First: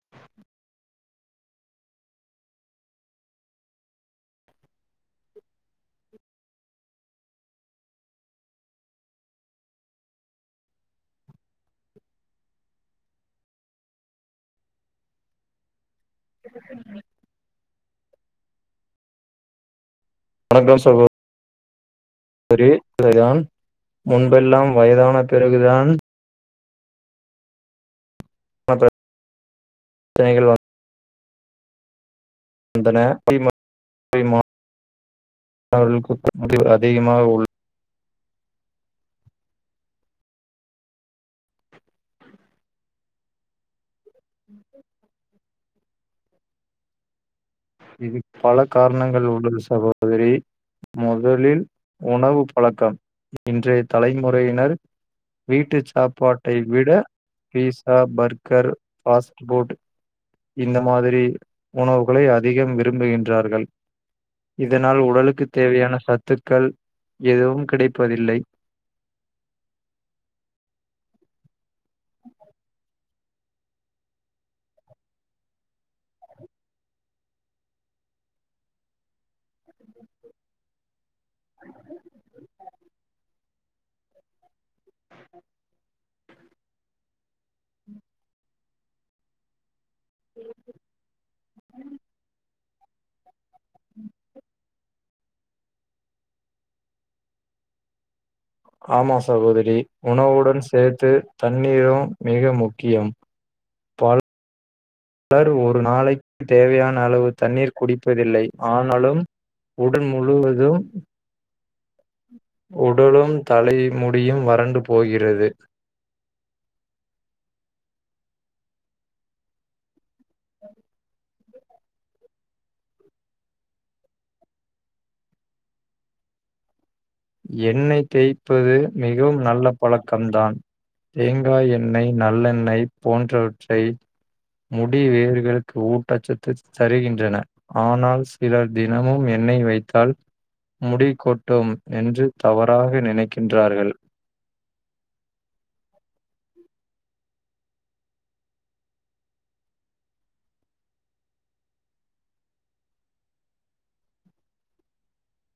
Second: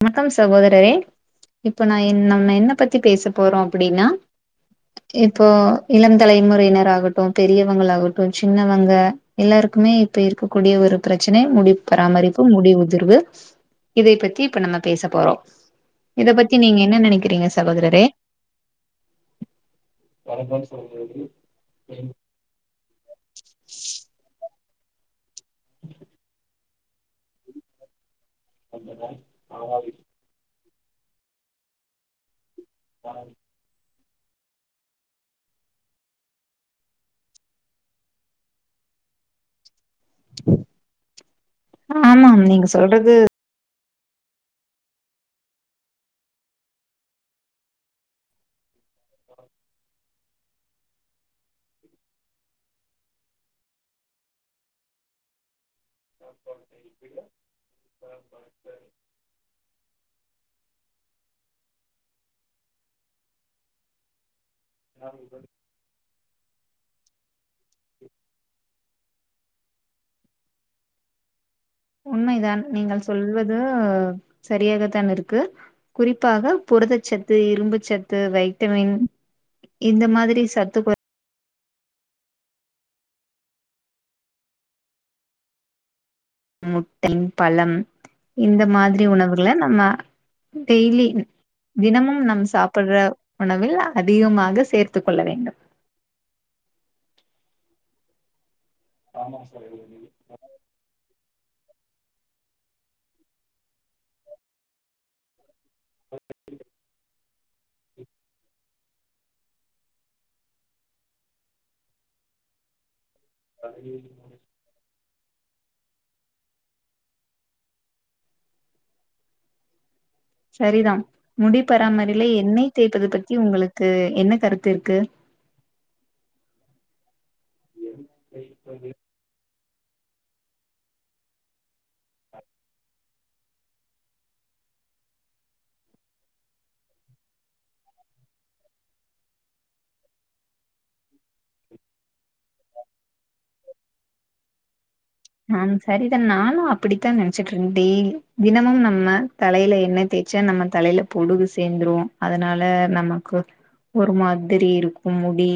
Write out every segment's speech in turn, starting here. வணக்கம் சகோதரரே இப்ப நான் நம்ம என்ன பத்தி பேச போறோ அப்படின்னா இப்போ இளம் தலைமுறையினர் ஆகட்டு பெரியவங்கள ஆகட்டு சின்னவங்க எல்லாருக்குமே இப்ப இருக்கக்கூடிய ஒரு பிரச்சன முடி பராமரிப்பு முடி உதிர்வு இதை பத்தி இப்ப நம்ம பேச போறோ இத பத்தி நீங்க என்ன நினைக்கிறீங்க சகோதரரே வணக்கம் சொல்றது உம் ஒரு [unintelligible] முன்பெல்லாம் வயதான பிறகுதான் அ பிரச்சனைகள் வந்து வந்தன [unintelligible] [unintelligible] மக்களுக்கு முடி அதிகமாக உள்ள ஆமாம் நீங்க சொல்றது இது பல காரணங்கள் உள்ளது சகோதரி முதலில் உணவு பழக்கம் இன்றைய தலைமுறையினர் வீட்டு சப்பாட்டை விட பீஸா பர்கர் ஃபாஸ்ட் ஃபுட் இந்த மாதிரி உணவுகளை அதிகம் விரும்புகின்றார்கள் இதனால் உடலுக்குத் தேவையான சத்துக்கள் எதுவும் கிடைப்பதில்லை உண்மைதான் நீங்கள் சொல்வது சரியாகத்தான் இருக்கு குறிப்பாக புரதச்சத்து இரும்புச்சத்து வைட்டமின் இந்த மாதிரி சத்து [inaudible] முட்டை பழம் இந்த மாதிரி உணவுகள நம்ம டெய்லி தினமும் நம் சாப் பிடற உணவில் அதிகமாக சேர்த்துக் கொள்ள வேண்டும் ஆமா சகோதரி உணவுடன் சேர்த்து தண்ணீரும் மிக முக்கியம் பலர் ஒரு நாளைக்குத் தேவையான அளவு தண்ணீர் குடிப்பதில்லை ஆனாலும் உடல் முழுவதும் ஓ உடலும் தலை முடியும் வறண்டு போகிறது சரிதான் முடி பராமறையில எண்ணெய் தேய்ப்பதை பத்தி உங்களுக்கு என்ன கருத்து இருக்கு எண்ணெய் தேய்ப்பது மிகவும் நல்ல பழக்கம்தான் தேங்காய் எண்ணெய் நல்லெண்ணெய் போன்றவற்றை முடி வேர்களுக்கு ஊட்டச்சத்து தருகின்றன ஆனால் சிலர் தினமும் எண்ணெய் வைத்தால் முடி கொட்டும் என்று தவறாக நினைக்கின்றார்கள் நானு அப்படித்தான் நினைச்சட்டு இருந்தேன் தினமும் நம்ம தலையில எண்ணெய் தேய்ச்சா நம்ம தலையில பொடுகு சேர்ந்துரும் அதனால நமக்கு ஒரு மாதிரி இருக்கும் முடி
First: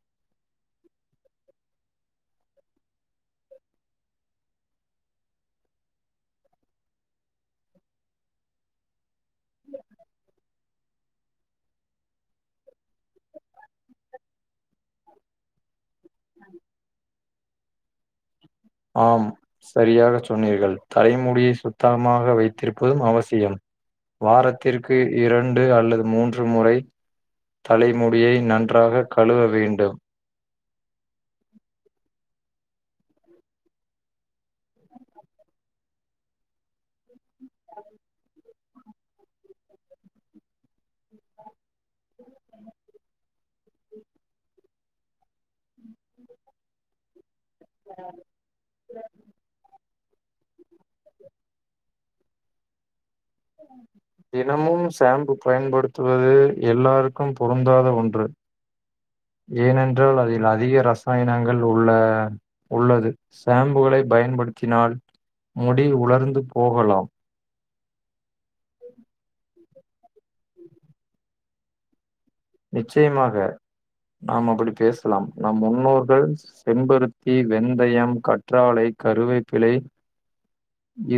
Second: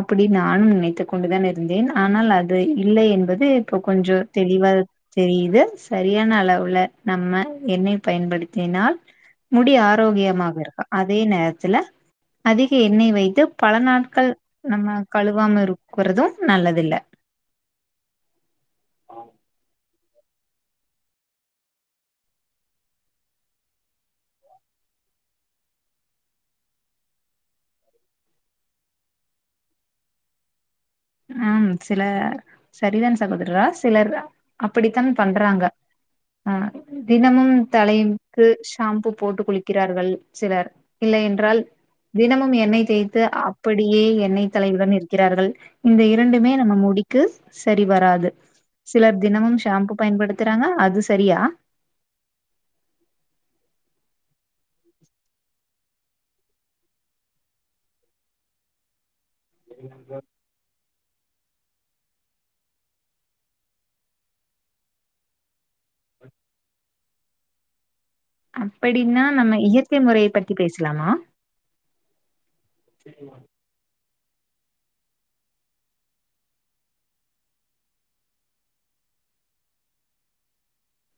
அப்படி நானும் நினைத்து கொண்டுதான் இருந்தேன் ஆனால் அது இல்லை என்பது இப்ப கொஞ்சம் தெளிவா தெரியுது சரியான அளவுல நம்ம எண்ணெய் பயன்படுத்தினால் முடி ஆரோக்கியமாக இருக்கு அதே நேரத்துல அதிக எண்ணெய் வைத்து பல நாட்கள் நம்ம கழுவாம இருக்கறதும் நல்லது இல்ல ஆம் சரியாக சொன்னீர்கள் தலைமுடியை சுத்தமாக வைத்திருப்பதும் அவசியம் வாரத்திற்கு இரண்டு அல்லது மூன்று முறை தலைமுடியை நன்றாக கழுவ வேண்டும் ஹம் சில சரிதான் சகோதரா சிலர் அப்படித்தான் பண்றாங்க ஆஹ் தினமும் தலைக்கு ஷாம்பூ போட்டு குளிக்கிறார்கள் சிலர் இல்லை என்றால் தினமும் எண்ணெய் தேய்த்து அப்படியே எண்ணெய் தலையுடன் இருக்கிறார்கள் இந்த இரண்டுமே நம்ம முடிக்கு சரி வராது சிலர் தினமும் ஷாம்பு பயன்படுத்துறாங்க அது சரியா தினமும் சாம்பு பயன்படுத்துவது எல்லாருக்கும் பொருந்தாத ஒன்று ஏன் என்றால் அதில் அதிக ரசாயன பயணங்கள் உள்ள உள்ளது சாம்புகளை பயன்படுத்தினால் முடி உலர்ந்து போகலாம் அப்படின்னா நம்ம இயற்கை முறையை பத்தி பேசலாமா நிச்சயமாக நாம் அப்படி பேசலாம் நம் முன்னோர்கள் செம்பருத்தி வெந்தயம் கற்றாலை கருவைப்பிழை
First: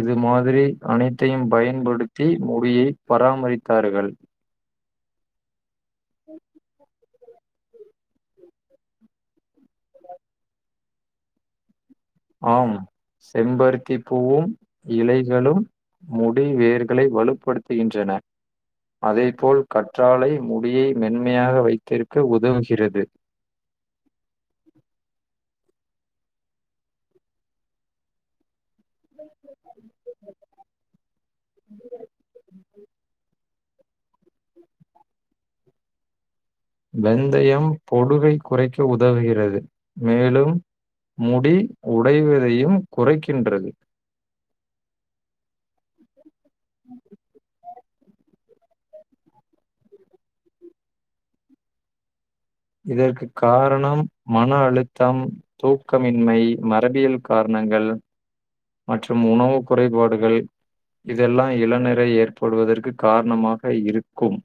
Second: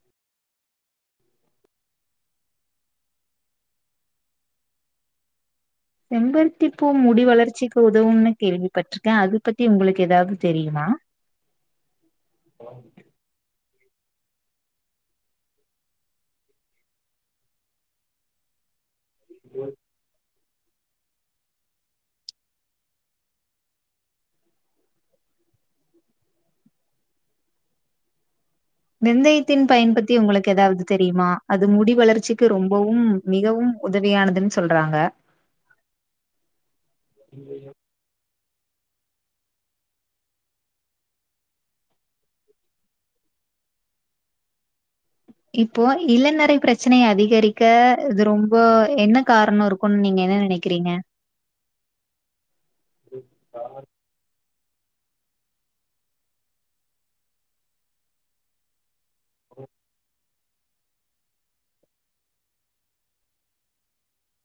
இது மாதிரி அனைத்தையும் பயன்படுத்தி முடியை பராமரித்தார்கள் செம்பருத்தி பூ மு முடி வளர்ச்சிக்கு உதவும்னு கேள்விப்பட்டிருக்கே அது பத்தி உங்களுக்கு ஏதாவது தெரியுமா ஆம் செம்பர் திப் பூவும் இலைகளும் முடிவேர்களை வலுப்படுத்துகின்றன அதேபோல் கற்றாலை முடியை மென்மையாக வைத்திருக்க உதவுகிறது வெந்தயத்தின் பயன் பத்தி உங்களுக்கு ஏதாவது தெரியுமா அது முடி வளர்ச்சிக்கு ரொம்பவும் மிகவும் உதவியானதுன் சொல்றாங்க வெந்தயம் பொடுகை குறைக்க உதவுகிறது மேலும் முடி உடைவதையும் குறைக்கின்றது இப்போ இளநறை பிரச்சனைய அதிகரிக்க இது ரொம்ப என்ன காரணம் இருக்கும்னு நீங்க என்ன நினைக்கிறீங்க இதற்கு காரணம் மன அழுத்தம் தூக்கமின்மை மரபியல் காரணங்கள் மற்றும் உணவு குறைபாடுகள் இதெல்லாம் இளநிறை ஏற்படுவதற்குக் காரணமாக இருக்கும்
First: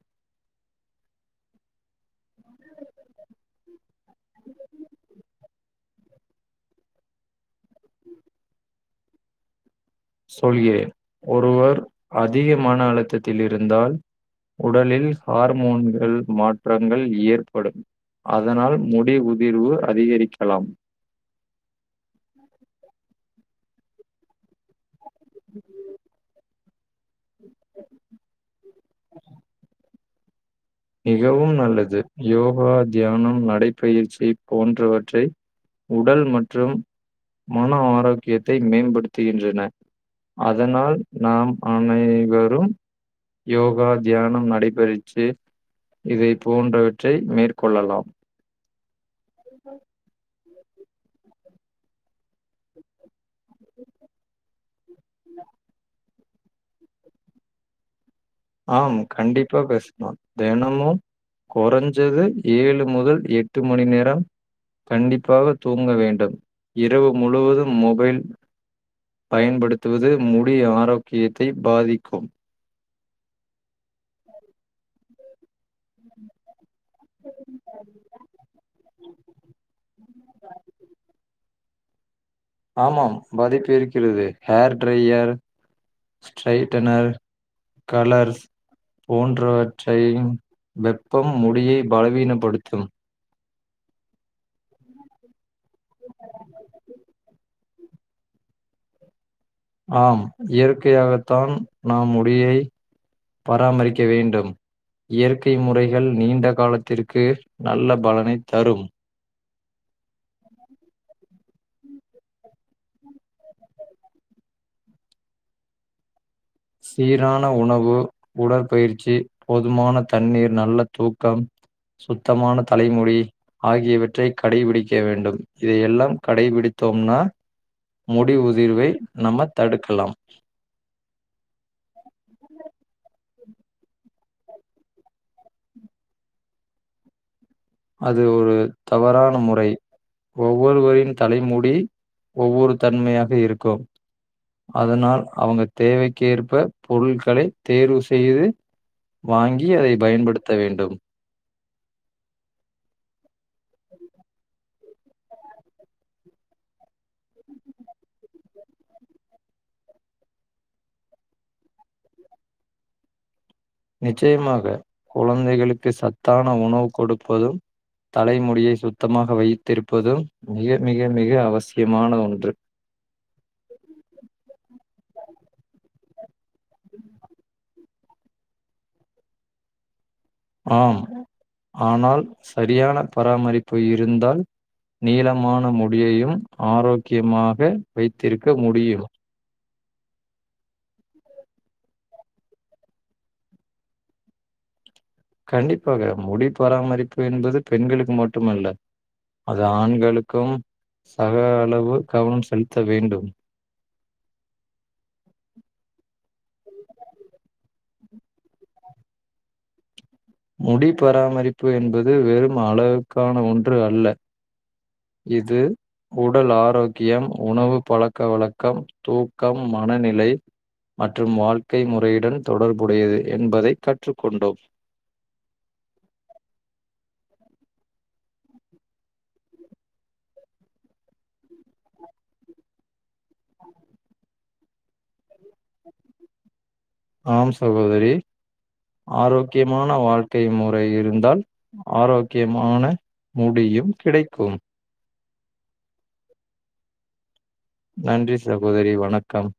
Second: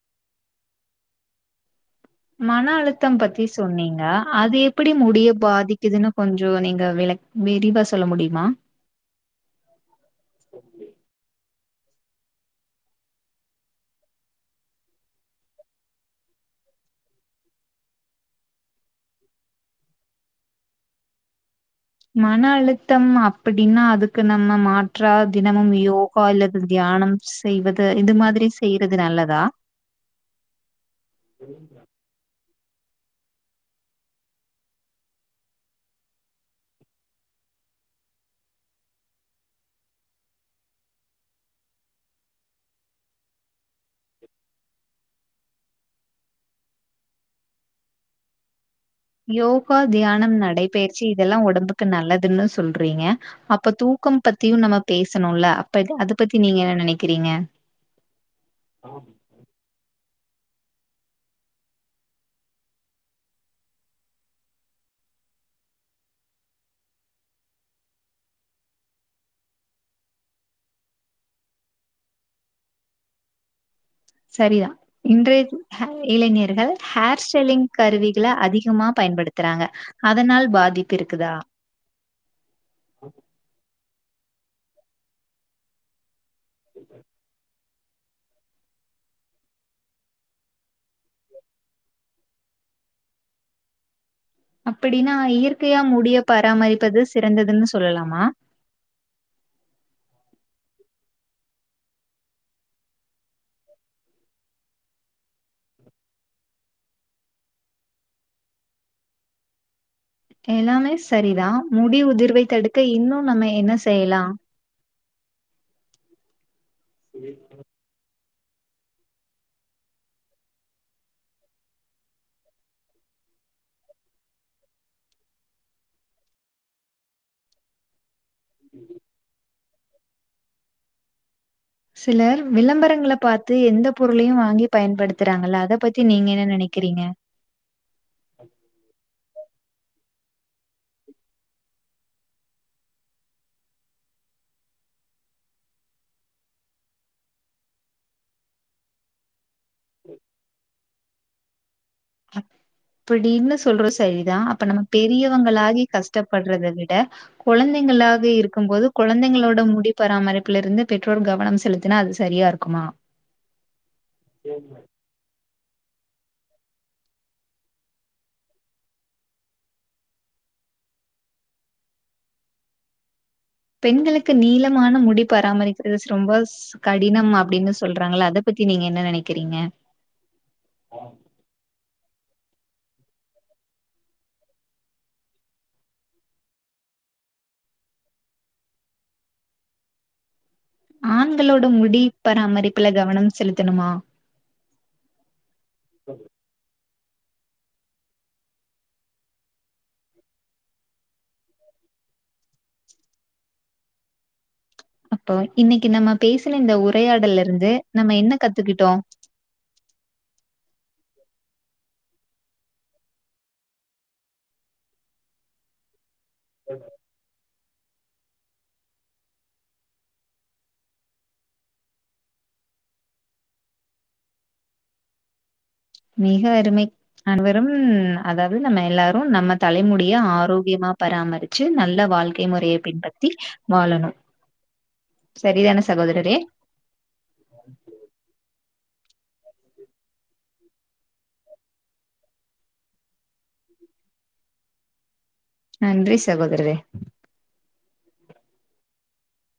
மன அழுத்தம் பத்தி சொன்னீங்க அது எப்படி முடிய பாதிக்குதுன்னு கொஞ்ச நீங்க விளக் விரிவா சொல்ல முடிமா சொல்கிறேன் ஒருவர் அதிகமான அழுத்தத்தில் இருந்தால் உடலில் ஹார்மோன்கள் மாற்றங்கள் ஏற்படும் அதனால் முடி உதிர்வு அதிகரிக்கலாம் மன அழு த்தம் அப்படின்னா அதுக்கு நம்ம மாற்றா தினமும் யோகா அல்லது தியானம் செய்வது இந்த மாதிரி செய்றது நல்லதா மிகவும் நல்லது யோ கா தியானம் நடைப்பயிற்சி போன்றவற்றை உடல் மற்றும் மன ஆரோக்கியத்தை மேம்படுத்துகின்றன அதனால் நாம் அனைவரும் யோகா தியானம் நடைபயிற்சி இதை போன்றவற்றை மேற்கொள்ளலாம் யோகா தியானம் நடைப் பயிற்சி இதெல்லா ஒடம்புக்கு நல்லதுன்னு சொல்றீங்க அப்ப தூக்கம் பத்தியு நம்ம பேசணுல்ல அப்ப இது அது பத்தி நீங்க என்ன நெனைக்கிறீங்க ஆம் கண்டிப்பா பேஸ்லாம் தெனமு கொறஞ்சது ஏழு முதல் எட்டு மணி நேரம் கண்டிப்பாக தூங்க வேண்டும் இரவு முழுவதும் மொபைல் பயன்படுத்துவது முடி ஆரோக்கியத்தை பாதிக்கும் சரி தா இன்றைய [unintelligible] இளைஞர்கள் ஹேர் ஸ்டெல்லிங் கருவிகள அதிகமா பயன்படுத்தறாங்க அதனால் பாதிப்பு இருக்குதா ஆமாம் பாதிப்பு இருக் கிறது ஹேர் ட்ரையர் ஸ்ட்ரைட்டனர் கலர்ஸ் போன்றவற்றையும் வெப்பம் முடியை பலவீனப்படுத்தும் அப்படின்னா இயற் கையா முடிய பராமரிப்பது சிறந்ததுன்னு சொல்லலாமா ஆம் இயற்கையாகத்தான் நாம் முடியை பராமரிக்க வேண்டும் இயற்கை முறைகள் நீண்ட காலத்திற்கு நல்ல பலனை தரும் எல்லாமே சரி தா முடி உதிர்வை தடுக்க இன்னு நம்ம என்ன செய்யலா சீரான உணவு உடற்பயிற்சி போதுமான தண்ணீர் நல்ல தூக்கம் சுத்தமான தலைமுடி ஆகியவற்றை கடைபிடிக்க வேண்டும் இதையெல்லாம் கடைபிடித்தோம்னா முடி உதிர்வை நம்ம தடுக்கலாம் சிலர் விளம்பரங்கள பாத்து எந்த பொருளயு வாங்கி பயன்படுத்தறாங்கல்ல அத பத்தி நீங்க என்ன நெனைக்கறீங்க அது ஒரு தவறான முறை ஒவ்வொருவரின் தலைமுடி ஒவ்வொரு தன்மையாக இருக்கும் அதனால் அவங்க தேவைக்கேற்ப பொருள்களை தேர்வு செய்து வாங்கி அதை பயன்படுத்த வேண்டும் அப் படினு சொல்றோ சரி தா அப்ப நம்ம பெரியவங்களாகி கஷ்டப்படறத விட கொழந்தைங்களாக இருக்கும் போது கொழந்தைங்களோட முடி பராமரிப்புலருந்து பெற்றோர் கவனம் செலுத்தினா அது சரியா இருக்குமா நிச்சயமாக கொழந்தைகளுக் கு சத்தான உணவு கொடுப்பதும் தலைமுடியை சுத்தமாக வைத்திருப்பதும் மிக மிக மிக அவசியமான ஒன்று பெண்களுக்கு நீளமான முடி பராமரிக்கிறது ரொம்ப கடினம் அப்படின்னு சொல்றாங்கள அதை பத்தி நீங்க என்ன நினைக்கிறீங்க ஆம் ஆனால் சரியான பராமரிப்பு இருந்தால் நீளமான முடியையும் ஆரோக்கியமாக வைத்திருக்க முடியும் ஆண்களோட முடி பராமரிப்புல கவனம் செலுத்தணுமா கண்டிப்பாக முடி போராமாரி என்பது பெண்களுக்கு மட்டுமல்ல அது ஆண்களுக்கும் சக அளவு கவனம் செலுத்த வேண்டும் அப்போ இன்னைக்கு நம்ம பேசின இந்த உரையாடல்ல இருந்து நம்ம என்ன கத்துக்கிட்டோம் முடி பராமரிப்பு என்பது வெறும் அழகுக்கான ஒன்று அல்ல இது உடல் ஆரோக்கியம் உணவு பழக்க வழக்கம் தூக்கம் மனநிலை மற்றும் வாழ்க்கை முறையுடன் தொடர்புடையது என்பதைக் கற்றுக்கொண்டோம் மிக அருமை அனைவரும் அதாவது நம்ம எல்லாரும் நம்ம தலைமுடிய ஆரோக்கியமா பராமரிச்சு நல்ல வாழ்க்கை முறையை பின்பற்றி வாழணும் சரிதானே சகோதரரே ஆம் சகோதரி ஆரோக்கியமான வாழ்க்கை முறை இருந்தால் ஆரோக்கியமான முடியும் கிடைக்கும் நன்றி சகோதரரே நன்றி சகோதரி வணக்கம்